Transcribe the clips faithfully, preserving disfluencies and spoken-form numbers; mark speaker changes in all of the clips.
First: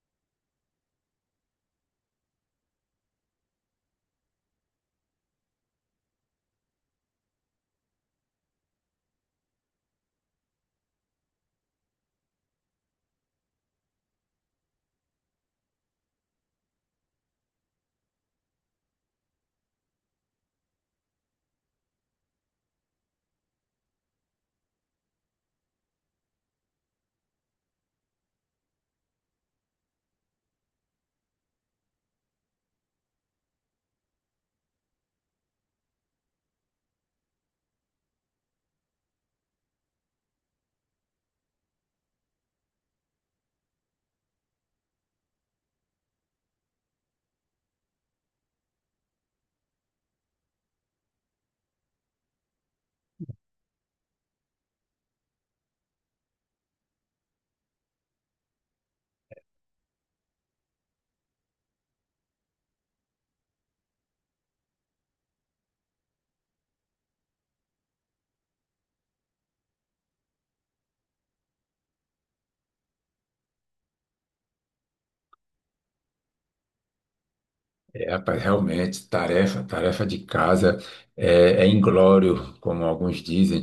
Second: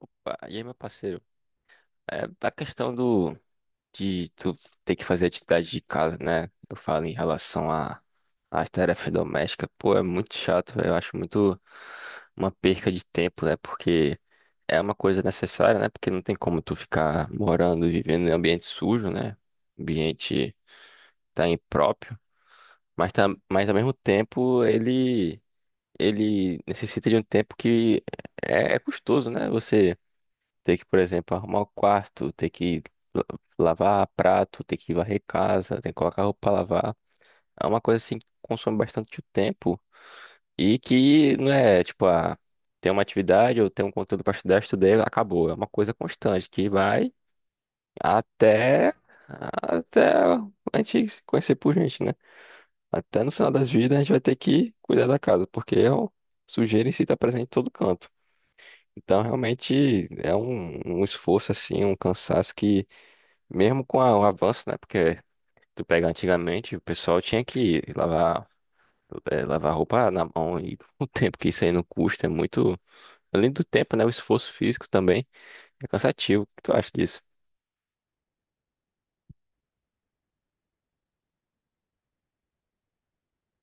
Speaker 1: Opa, e aí, meu parceiro? É a questão do de tu ter que fazer atividade de casa, né? Eu falo em relação a às tarefas domésticas, pô, é muito chato, eu acho muito uma perca de tempo, né? Porque é uma coisa necessária, né? Porque não tem como tu ficar morando e vivendo em ambiente sujo, né? Ambiente tá impróprio, mas tá, mas ao mesmo tempo ele ele necessita de um tempo que é, é custoso, né? Você ter que, por exemplo, arrumar o quarto, ter que la- lavar prato, ter que varrer casa, ter que colocar roupa pra lavar. É uma coisa assim que consome bastante o tempo e que não é tipo, ah, tem uma atividade ou tem um conteúdo para estudar, estudei, acabou. É uma coisa constante que vai até até a gente se conhecer por gente, né? Até no final das vidas a gente vai ter que cuidar da casa, porque é um- sujeira em si está presente em todo canto. Então, realmente é um, um esforço assim, um cansaço que mesmo com a- o avanço, né? Porque tu pega antigamente, o pessoal tinha que lavar, eh, lavar roupa na mão e o tempo que isso aí não custa é muito. Além do tempo, né? O esforço físico também é cansativo. O que tu acha disso?
Speaker 2: É, rapaz, realmente, tarefa, tarefa de casa é, é inglório, como alguns dizem.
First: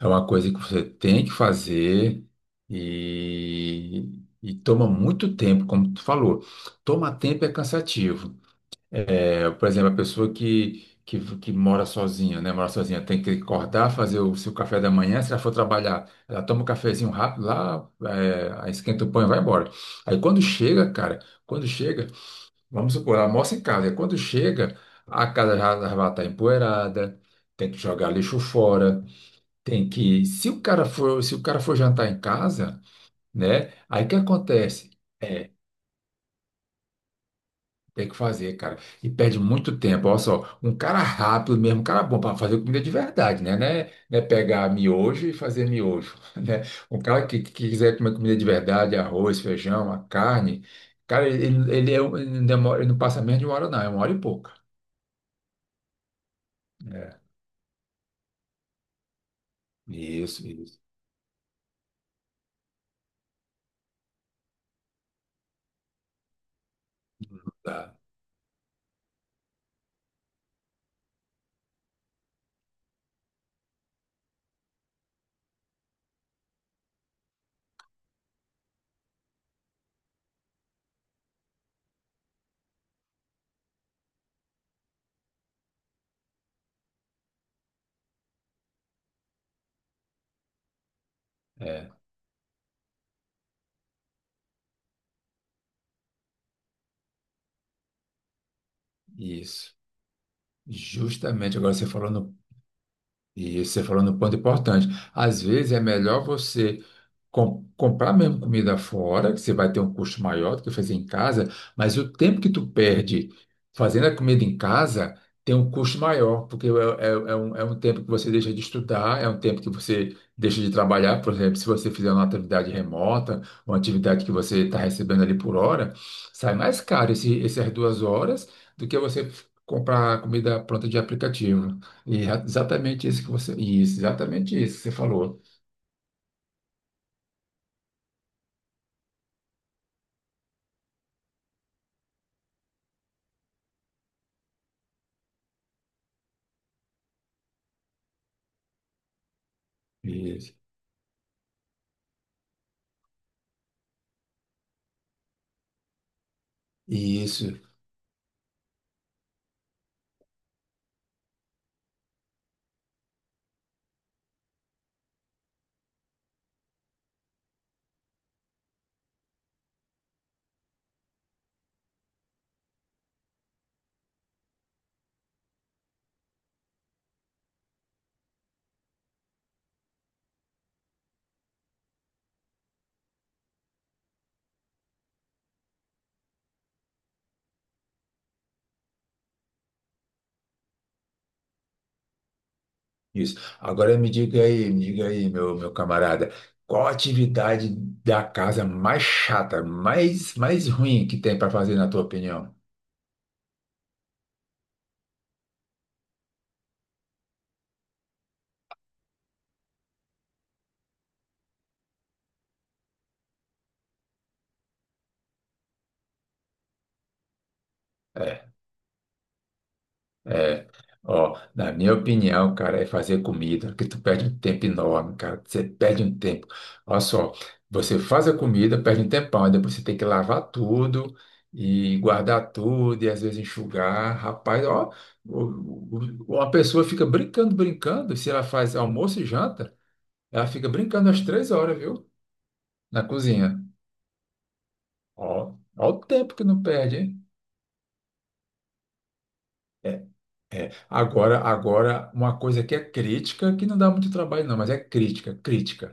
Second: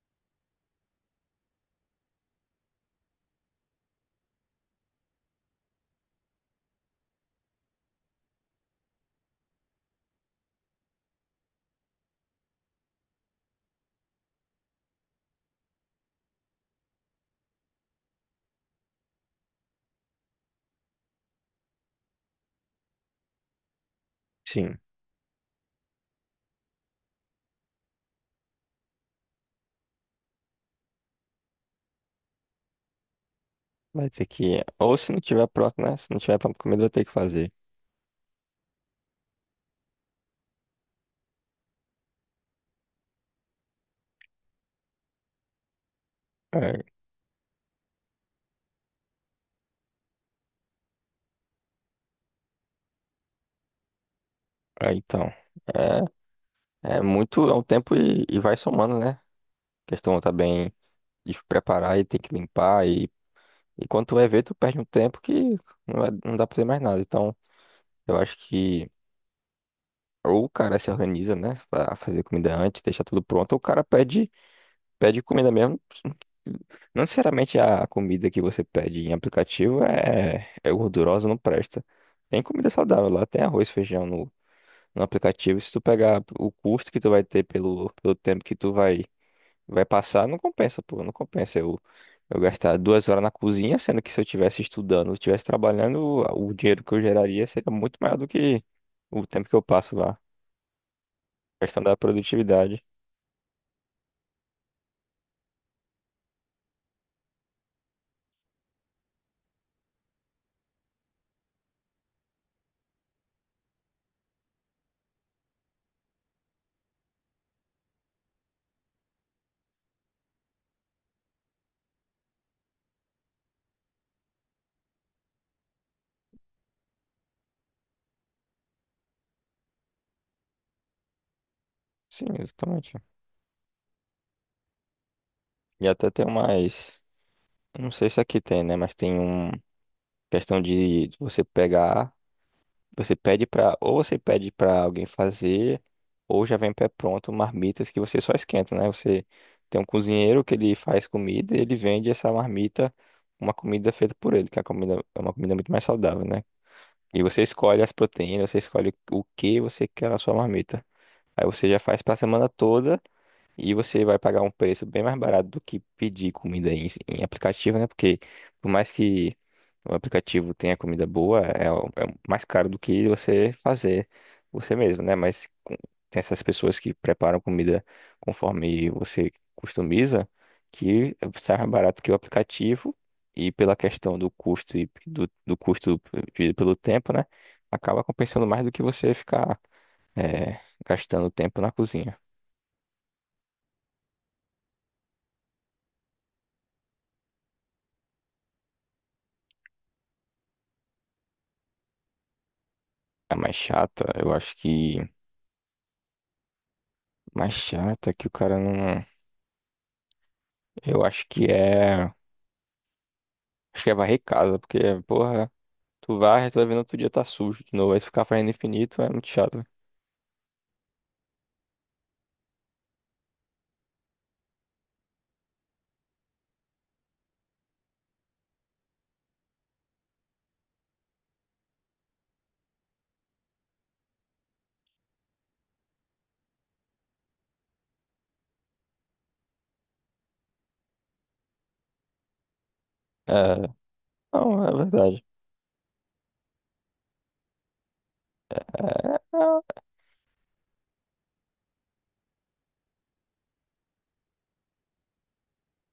Speaker 2: É uma coisa que você tem que fazer e, e toma muito tempo, como tu falou. Toma tempo é cansativo. É, por exemplo, a pessoa que, que, que mora sozinha, né? Mora sozinha, tem que acordar, fazer o seu café da manhã. Se ela for trabalhar, ela toma um cafezinho rápido lá, é, aí esquenta o pão e vai embora. Aí quando chega, cara, quando chega. Vamos supor, almoça em casa. E quando
Speaker 1: Sim,
Speaker 2: chega, a casa já já vai estar empoeirada, tem que jogar lixo fora, tem que. Se o cara for, se o cara for jantar em casa, né? Aí
Speaker 1: vai
Speaker 2: o que
Speaker 1: ter que.
Speaker 2: acontece?
Speaker 1: Ou se não tiver
Speaker 2: É,
Speaker 1: pronto, né? Se não tiver pronto comida, vai ter que fazer.
Speaker 2: tem que fazer, cara. E perde muito tempo. Olha só, um cara rápido mesmo, um cara bom para fazer comida de verdade, né? Né, né pegar miojo e fazer miojo, né?
Speaker 1: É,
Speaker 2: Um cara que, que quiser comer comida de verdade, arroz, feijão, a carne, cara, ele, ele, é um- ele demora, ele não passa menos de uma hora, não, é uma hora e pouca.
Speaker 1: é, então. É, é
Speaker 2: Né?
Speaker 1: muito, é um tempo e, e vai somando, né? A questão tá
Speaker 2: Isso,
Speaker 1: bem
Speaker 2: isso.
Speaker 1: de preparar e tem que limpar. E, e quando tu vai ver, tu perde um tempo que não, vai- não dá pra fazer mais nada. Então,
Speaker 2: Tá.
Speaker 1: eu acho que. Ou o cara se organiza, né, pra fazer comida antes, deixar tudo pronto, ou o cara pede, pede comida mesmo. Não necessariamente a comida que você pede em aplicativo é, é gordurosa, não presta. Tem comida saudável lá, tem arroz, feijão no, no aplicativo. Se tu pegar o custo que tu vai ter pelo, pelo tempo que tu vai, vai passar, não compensa, pô, não compensa. Eu,
Speaker 2: É,
Speaker 1: eu gastar duas horas na cozinha, sendo que se eu estivesse estudando, eu estivesse trabalhando, o dinheiro que eu geraria seria muito maior do que o tempo que eu
Speaker 2: isso.
Speaker 1: passo lá
Speaker 2: Justamente agora
Speaker 1: questão
Speaker 2: você
Speaker 1: da
Speaker 2: falou no,
Speaker 1: produtividade.
Speaker 2: e você falou no ponto importante. Às vezes é melhor você com- comprar mesmo comida fora, que você vai ter um custo maior do que fazer em casa, mas o tempo que tu perde fazendo a comida em casa tem um custo maior, porque é, é- é um, é um tempo que você deixa de estudar, é um tempo que você deixa de trabalhar, por exemplo, se você fizer uma atividade remota, uma atividade que você está recebendo ali por hora, sai mais caro esse, essas duas horas do que você comprar comida pronta de aplicativo. E
Speaker 1: Sim,
Speaker 2: é
Speaker 1: exatamente.
Speaker 2: exatamente isso que você, isso, exatamente isso que você falou.
Speaker 1: E até tem mais. Eu Não sei se aqui tem, né? Mas tem um questão de você pegar. Você pede pra. Ou você pede pra alguém fazer, ou já vem pré-pronto marmitas que você só esquenta, né? Você tem um cozinheiro
Speaker 2: Isso.
Speaker 1: que ele faz comida e ele vende essa marmita, uma comida feita por ele, que é uma comida, é uma comida muito mais saudável, né? E você
Speaker 2: Isso.
Speaker 1: escolhe as proteínas, você escolhe o que você quer na sua marmita. Aí você já faz pra semana toda. E você vai pagar um preço bem mais barato do que pedir comida em, em aplicativo, né? Porque por mais que o aplicativo tenha comida boa, é, o- é o mais caro do que você fazer você mesmo, né? Mas com- tem essas pessoas que preparam comida conforme você customiza, que sai mais barato que o aplicativo. E pela questão do custo e do, do custo dividido pelo tempo, né? Acaba compensando mais do que você ficar eh, gastando tempo na cozinha.
Speaker 2: Isso. Agora me diga aí, me diga aí, meu, meu camarada, qual a atividade da casa mais chata, mais, mais ruim que tem para fazer, na tua opinião?
Speaker 1: A mais chata, eu acho que. Mais chata que o cara não. Eu acho que é. Acho que é varrer casa, porque, porra, tu varre, tu vai vendo outro dia tá sujo de novo, aí tu ficar
Speaker 2: É,
Speaker 1: fazendo infinito é muito chato.
Speaker 2: é. Ó, na minha opinião, cara, é fazer comida, que tu perde um tempo enorme, cara. Você perde um tempo. Olha só, você faz a comida, perde um tempão, aí depois você tem que lavar tudo e guardar tudo e às vezes enxugar. Rapaz, ó, o- o- uma pessoa fica brincando, brincando, se ela faz almoço e janta. Ela fica brincando às três horas, viu? Na cozinha.
Speaker 1: É. Não, é verdade.
Speaker 2: Ó, ó o tempo que não perde, hein?
Speaker 1: É. é,
Speaker 2: É, é. Agora, agora, uma coisa que é crítica, que não dá muito trabalho, não, mas é crítica, crítica.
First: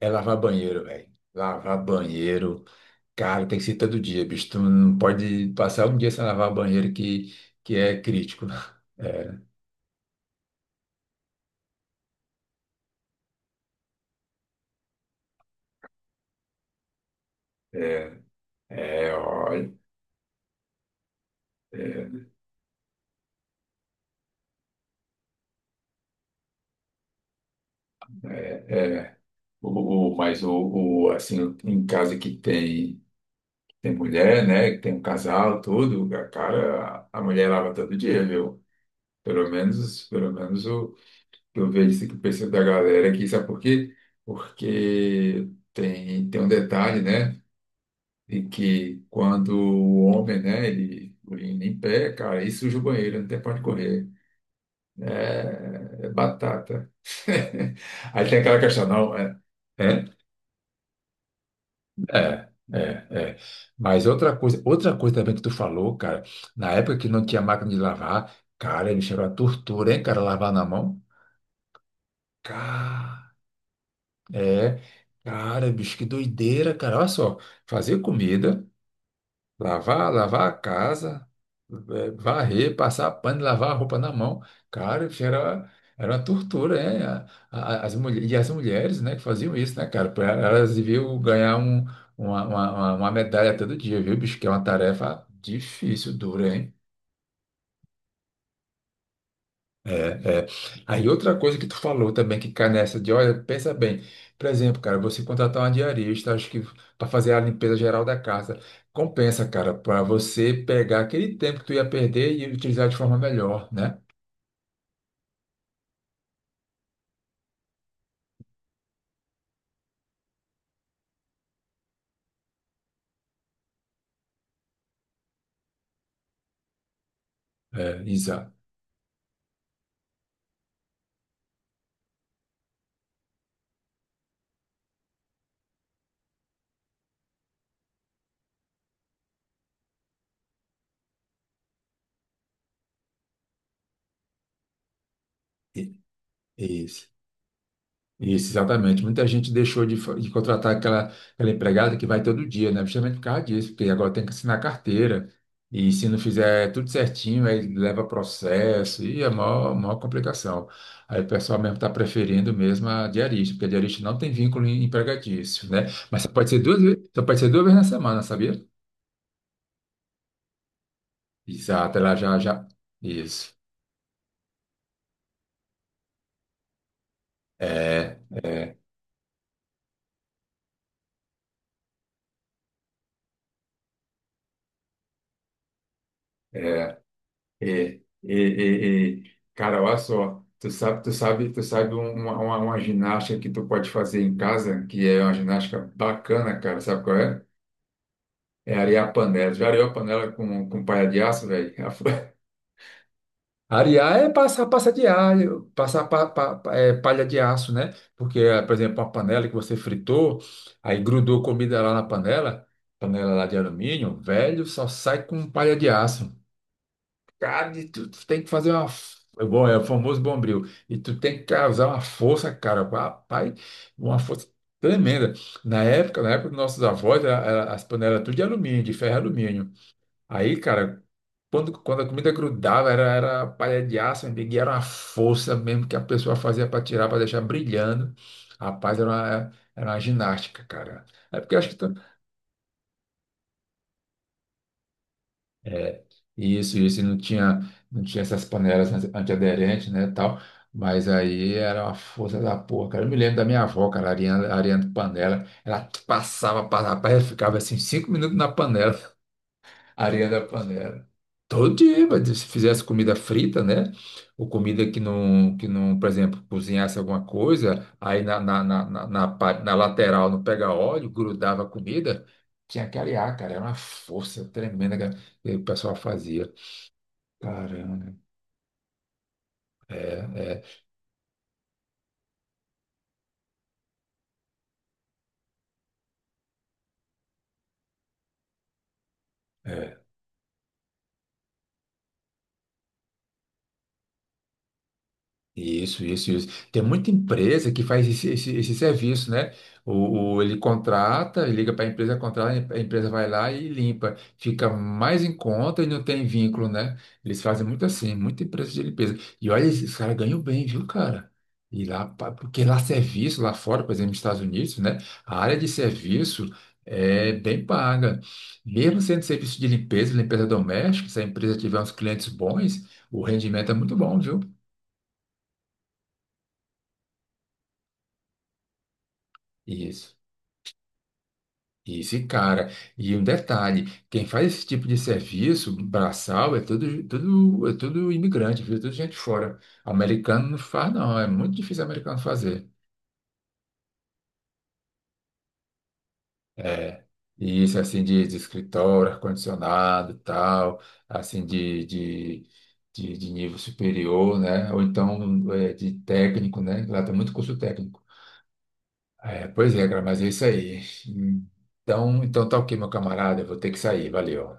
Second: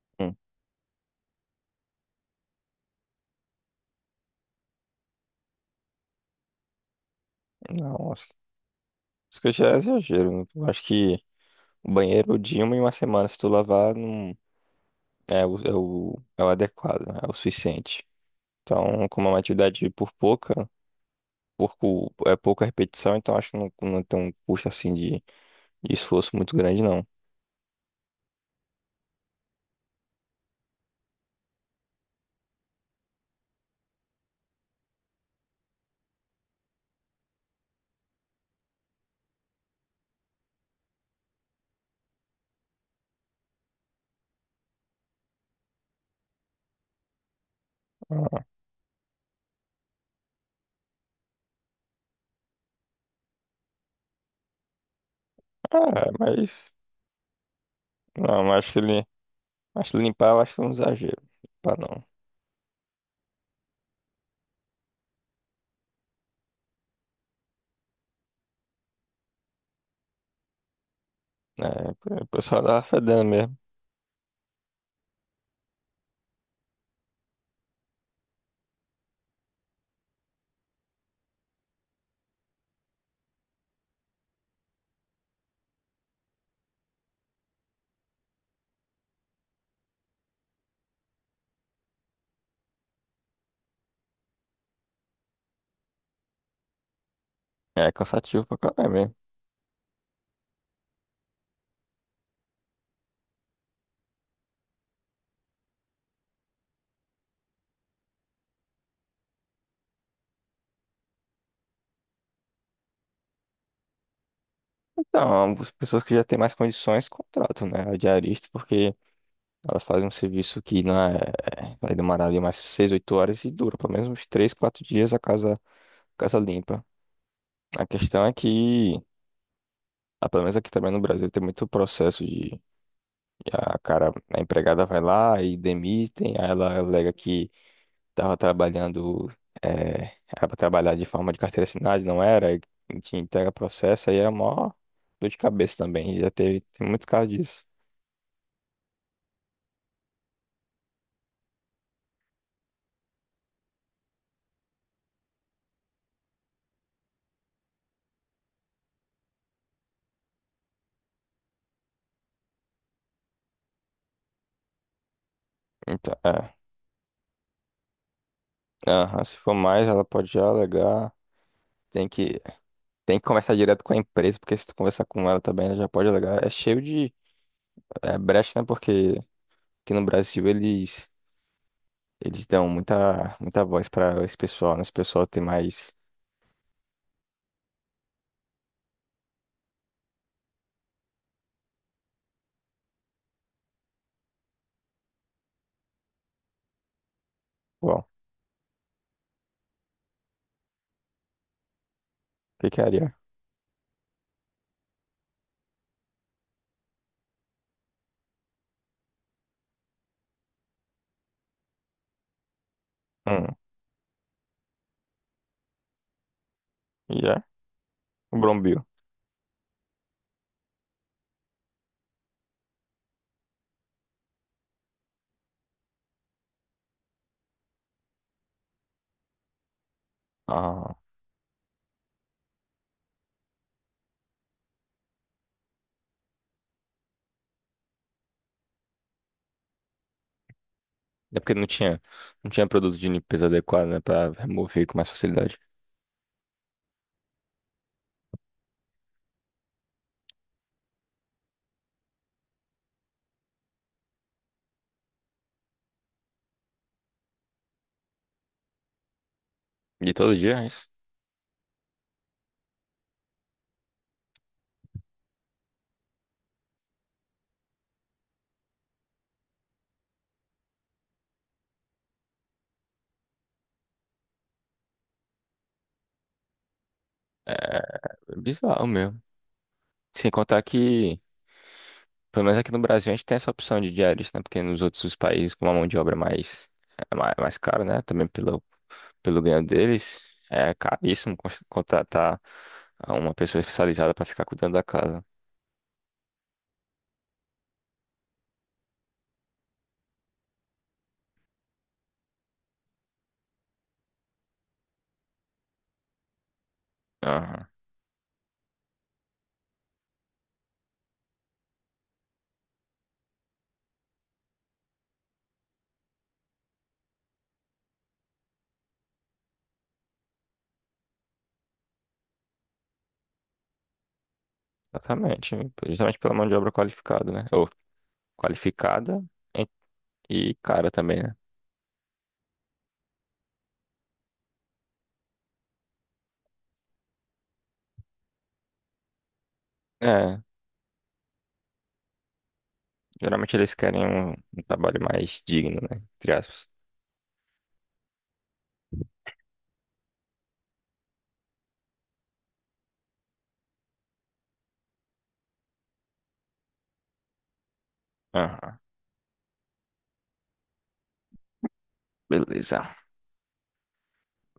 Speaker 2: É
Speaker 1: hum.
Speaker 2: lavar banheiro, velho. Lavar banheiro. Cara, tem que ser todo dia, bicho. Tu não pode passar um dia sem lavar banheiro que, que é
Speaker 1: Não, acho que
Speaker 2: crítico. Né?
Speaker 1: acho
Speaker 2: É,
Speaker 1: que já é exagero, né? Eu acho que o banheiro, de uma em uma semana, se tu lavar, não. É o, é o, é o adequado, né? É o suficiente.
Speaker 2: é,
Speaker 1: Então,
Speaker 2: é,
Speaker 1: como é uma
Speaker 2: ó,
Speaker 1: atividade por pouca, pouco,
Speaker 2: é,
Speaker 1: é pouca repetição, então acho que não, não tem um custo assim de. De esforço muito grande, não.
Speaker 2: é. O, o- mas o, o, assim, em casa que tem. Tem mulher, né? que Tem um casal, tudo. A cara, a mulher lava todo dia, viu? Pelo menos, pelo menos o que eu vejo, assim, que o pessoal da galera aqui, sabe por quê? Porque tem, tem um detalhe, né?
Speaker 1: Ah,
Speaker 2: E que quando o homem, né, ele urina em pé, cara, aí suja o banheiro, não tem pra onde correr. É, é
Speaker 1: é, mas
Speaker 2: batata. Aí tem
Speaker 1: não,
Speaker 2: aquela
Speaker 1: acho que
Speaker 2: questão,
Speaker 1: ele.
Speaker 2: não, é.
Speaker 1: Acho que
Speaker 2: É?
Speaker 1: limpar eu acho que é um exagero. Limpar não.
Speaker 2: É, é, é. Mas outra coisa, outra coisa também que tu falou, cara, na época que não tinha máquina de lavar, cara, bicho, era a tortura, hein, cara, lavar na mão.
Speaker 1: É, o pessoal tava fedendo
Speaker 2: Cara,
Speaker 1: mesmo.
Speaker 2: é, cara, bicho, que doideira, cara. Olha só, fazer comida. Lavar, lavar a casa, eh, varrer, passar pano, lavar a roupa na mão. Cara, isso era, era uma tortura, né? A- a- As mulher, e as mulheres, né, que faziam isso, né, cara? Pra- Elas deviam ganhar um, uma, uma, uma- uma medalha todo dia, viu, bicho? Que é uma tarefa difícil, dura, hein?
Speaker 1: É cansativo pra caralho mesmo.
Speaker 2: É, é. Aí outra coisa que tu falou também que cai nessa de, olha, pensa bem, por exemplo, cara, você contratar uma diarista, acho que para fazer a limpeza geral da casa, compensa, cara, para você pegar aquele tempo que tu ia perder e utilizar de forma melhor, né?
Speaker 1: Então, as pessoas que já têm mais condições contratam, né? A diarista, porque elas fazem um serviço que não é. Vai demorar ali mais seis, oito horas e dura pelo menos uns três, quatro dias a casa, casa limpa. A
Speaker 2: É,
Speaker 1: questão é
Speaker 2: exato.
Speaker 1: que, ah, pelo menos aqui também no Brasil, tem muito processo de a cara, a empregada vai lá e demitem, aí ela alega que estava trabalhando, eh, era para trabalhar de forma de carteira assinada, e não era, e te entrega processo, aí é mó dor de cabeça também, já teve, tem muitos casos disso.
Speaker 2: Isso, exatamente. Muita gente deixou de, fa- de contratar aquela, aquela empregada que vai todo dia, né? Justamente por causa disso, porque agora tem que assinar carteira. E se não fizer tudo certinho, aí leva processo e é maior, maior complicação. Aí o pessoal mesmo está preferindo mesmo a diarista, porque a diarista não tem vínculo em- empregatício, né?
Speaker 1: Então,
Speaker 2: Mas só pode
Speaker 1: é,
Speaker 2: ser duas, ve- só pode ser duas vezes na semana, sabia?
Speaker 1: aham, se for mais, ela pode já alegar,
Speaker 2: Exato,
Speaker 1: tem
Speaker 2: ela já,
Speaker 1: que,
Speaker 2: já.
Speaker 1: tem que
Speaker 2: Isso.
Speaker 1: conversar direto com a empresa, porque se tu conversar com ela também, ela já pode alegar, é cheio de é,
Speaker 2: É,
Speaker 1: brecha, né,
Speaker 2: é.
Speaker 1: porque aqui no Brasil eles, eles dão muita, muita voz para esse pessoal, né, esse pessoal tem mais...
Speaker 2: É. É, é, é, é. Cara, olha só, tu sabe, tu sabe, tu sabe um- uma, uma, uma ginástica que tu pode fazer em casa, que é uma ginástica bacana, cara, sabe qual é? É arear a panela. Já areou a panela com, com palha de aço, velho?
Speaker 1: Ficaria.
Speaker 2: Arear é passar passa de alho, passar pa- pa- pa- é, palha de aço, né? Porque, eh, por exemplo, uma panela que você fritou, aí grudou comida lá na panela, panela lá
Speaker 1: Hum,
Speaker 2: de alumínio, velho, só sai com palha de aço.
Speaker 1: já?
Speaker 2: Cara, e tu, tu
Speaker 1: O
Speaker 2: tem que fazer
Speaker 1: Brombil.
Speaker 2: uma. F- é Bom, é o famoso bombril. E tu tem que causar uma força, cara, rapaz, uma força tremenda. Na época, na época dos nossos avós, a- a- as panelas tudo de alumínio, de ferro e alumínio. Aí,
Speaker 1: Ah,
Speaker 2: cara, quando, quando a comida grudava, era, era palha de aço, meu amigo, e era uma força mesmo que a pessoa fazia para tirar, para deixar brilhando. Rapaz, era uma, era uma ginástica, cara. É
Speaker 1: é porque
Speaker 2: porque eu
Speaker 1: não
Speaker 2: acho que
Speaker 1: tinha, não tinha produto de limpeza adequado, né, pra remover com mais facilidade.
Speaker 2: é, isso, isso, e não tinha, não tinha essas panelas anti- antiaderentes, né, tal, mas aí era uma força da porra, cara, eu me lembro da minha avó, cara, a Ariana, a Ariana de panela, ela passava, passava, rapaz, eu ficava assim, cinco minutos na panela, a
Speaker 1: E todo
Speaker 2: Ariana da
Speaker 1: dia, é isso
Speaker 2: panela, todo dia, mas se fizesse comida frita, né, ou comida que não, que não, por exemplo, cozinhasse alguma coisa, aí na, na, na, na, na parte- na lateral não pega óleo, grudava a comida, tinha que arear, cara, era uma força tremenda, cara, que o pessoal fazia.
Speaker 1: é
Speaker 2: Caramba,
Speaker 1: bizarro mesmo.
Speaker 2: é,
Speaker 1: Sem contar
Speaker 2: é,
Speaker 1: que, pelo menos aqui no Brasil, a gente tem essa opção de diarista, né, porque nos outros países com uma mão de obra mais, é mais, mais cara, né, também pelo, pelo ganho
Speaker 2: é.
Speaker 1: deles, é caríssimo cons- contratar uma pessoa especializada para ficar cuidando da casa.
Speaker 2: Isso, isso, isso. Tem muita empresa que faz esse, esse, esse serviço, né? O, o- ele contrata, liga para a empresa, contrata, a empresa vai lá e limpa. Fica mais em conta e não tem vínculo, né? Eles fazem
Speaker 1: Aham,
Speaker 2: muito assim, muita empresa de limpeza. E olha, esses caras ganham bem, viu, cara? E lá, pa- porque lá serviço, lá fora, por exemplo, nos Estados Unidos, né? A área de serviço é bem paga. Mesmo sendo serviço de limpeza, limpeza doméstica, se a empresa tiver uns clientes bons, o rendimento é muito bom, viu?
Speaker 1: exatamente. Justamente pela mão de obra qualificada, né, ou qualificada.
Speaker 2: Isso.
Speaker 1: E cara também, né?
Speaker 2: Isso, e cara. E um detalhe, quem faz esse tipo de serviço braçal é tudo, tudo, é tudo imigrante, viu? Tudo gente fora.
Speaker 1: É,
Speaker 2: Americano não faz, não. É muito difícil americano fazer.
Speaker 1: geralmente eles querem um, um trabalho mais digno, né? Entre aspas.
Speaker 2: É. E isso, assim, de, de escritório, ar-condicionado, tal, assim, de, de, de, de nível superior, né? Ou então é, de técnico, né? Lá tem muito curso técnico.
Speaker 1: Aham,
Speaker 2: É, pois é, cara, mas é isso aí. Então, então tá ok,
Speaker 1: beleza.
Speaker 2: meu camarada. Eu vou ter que sair. Valeu.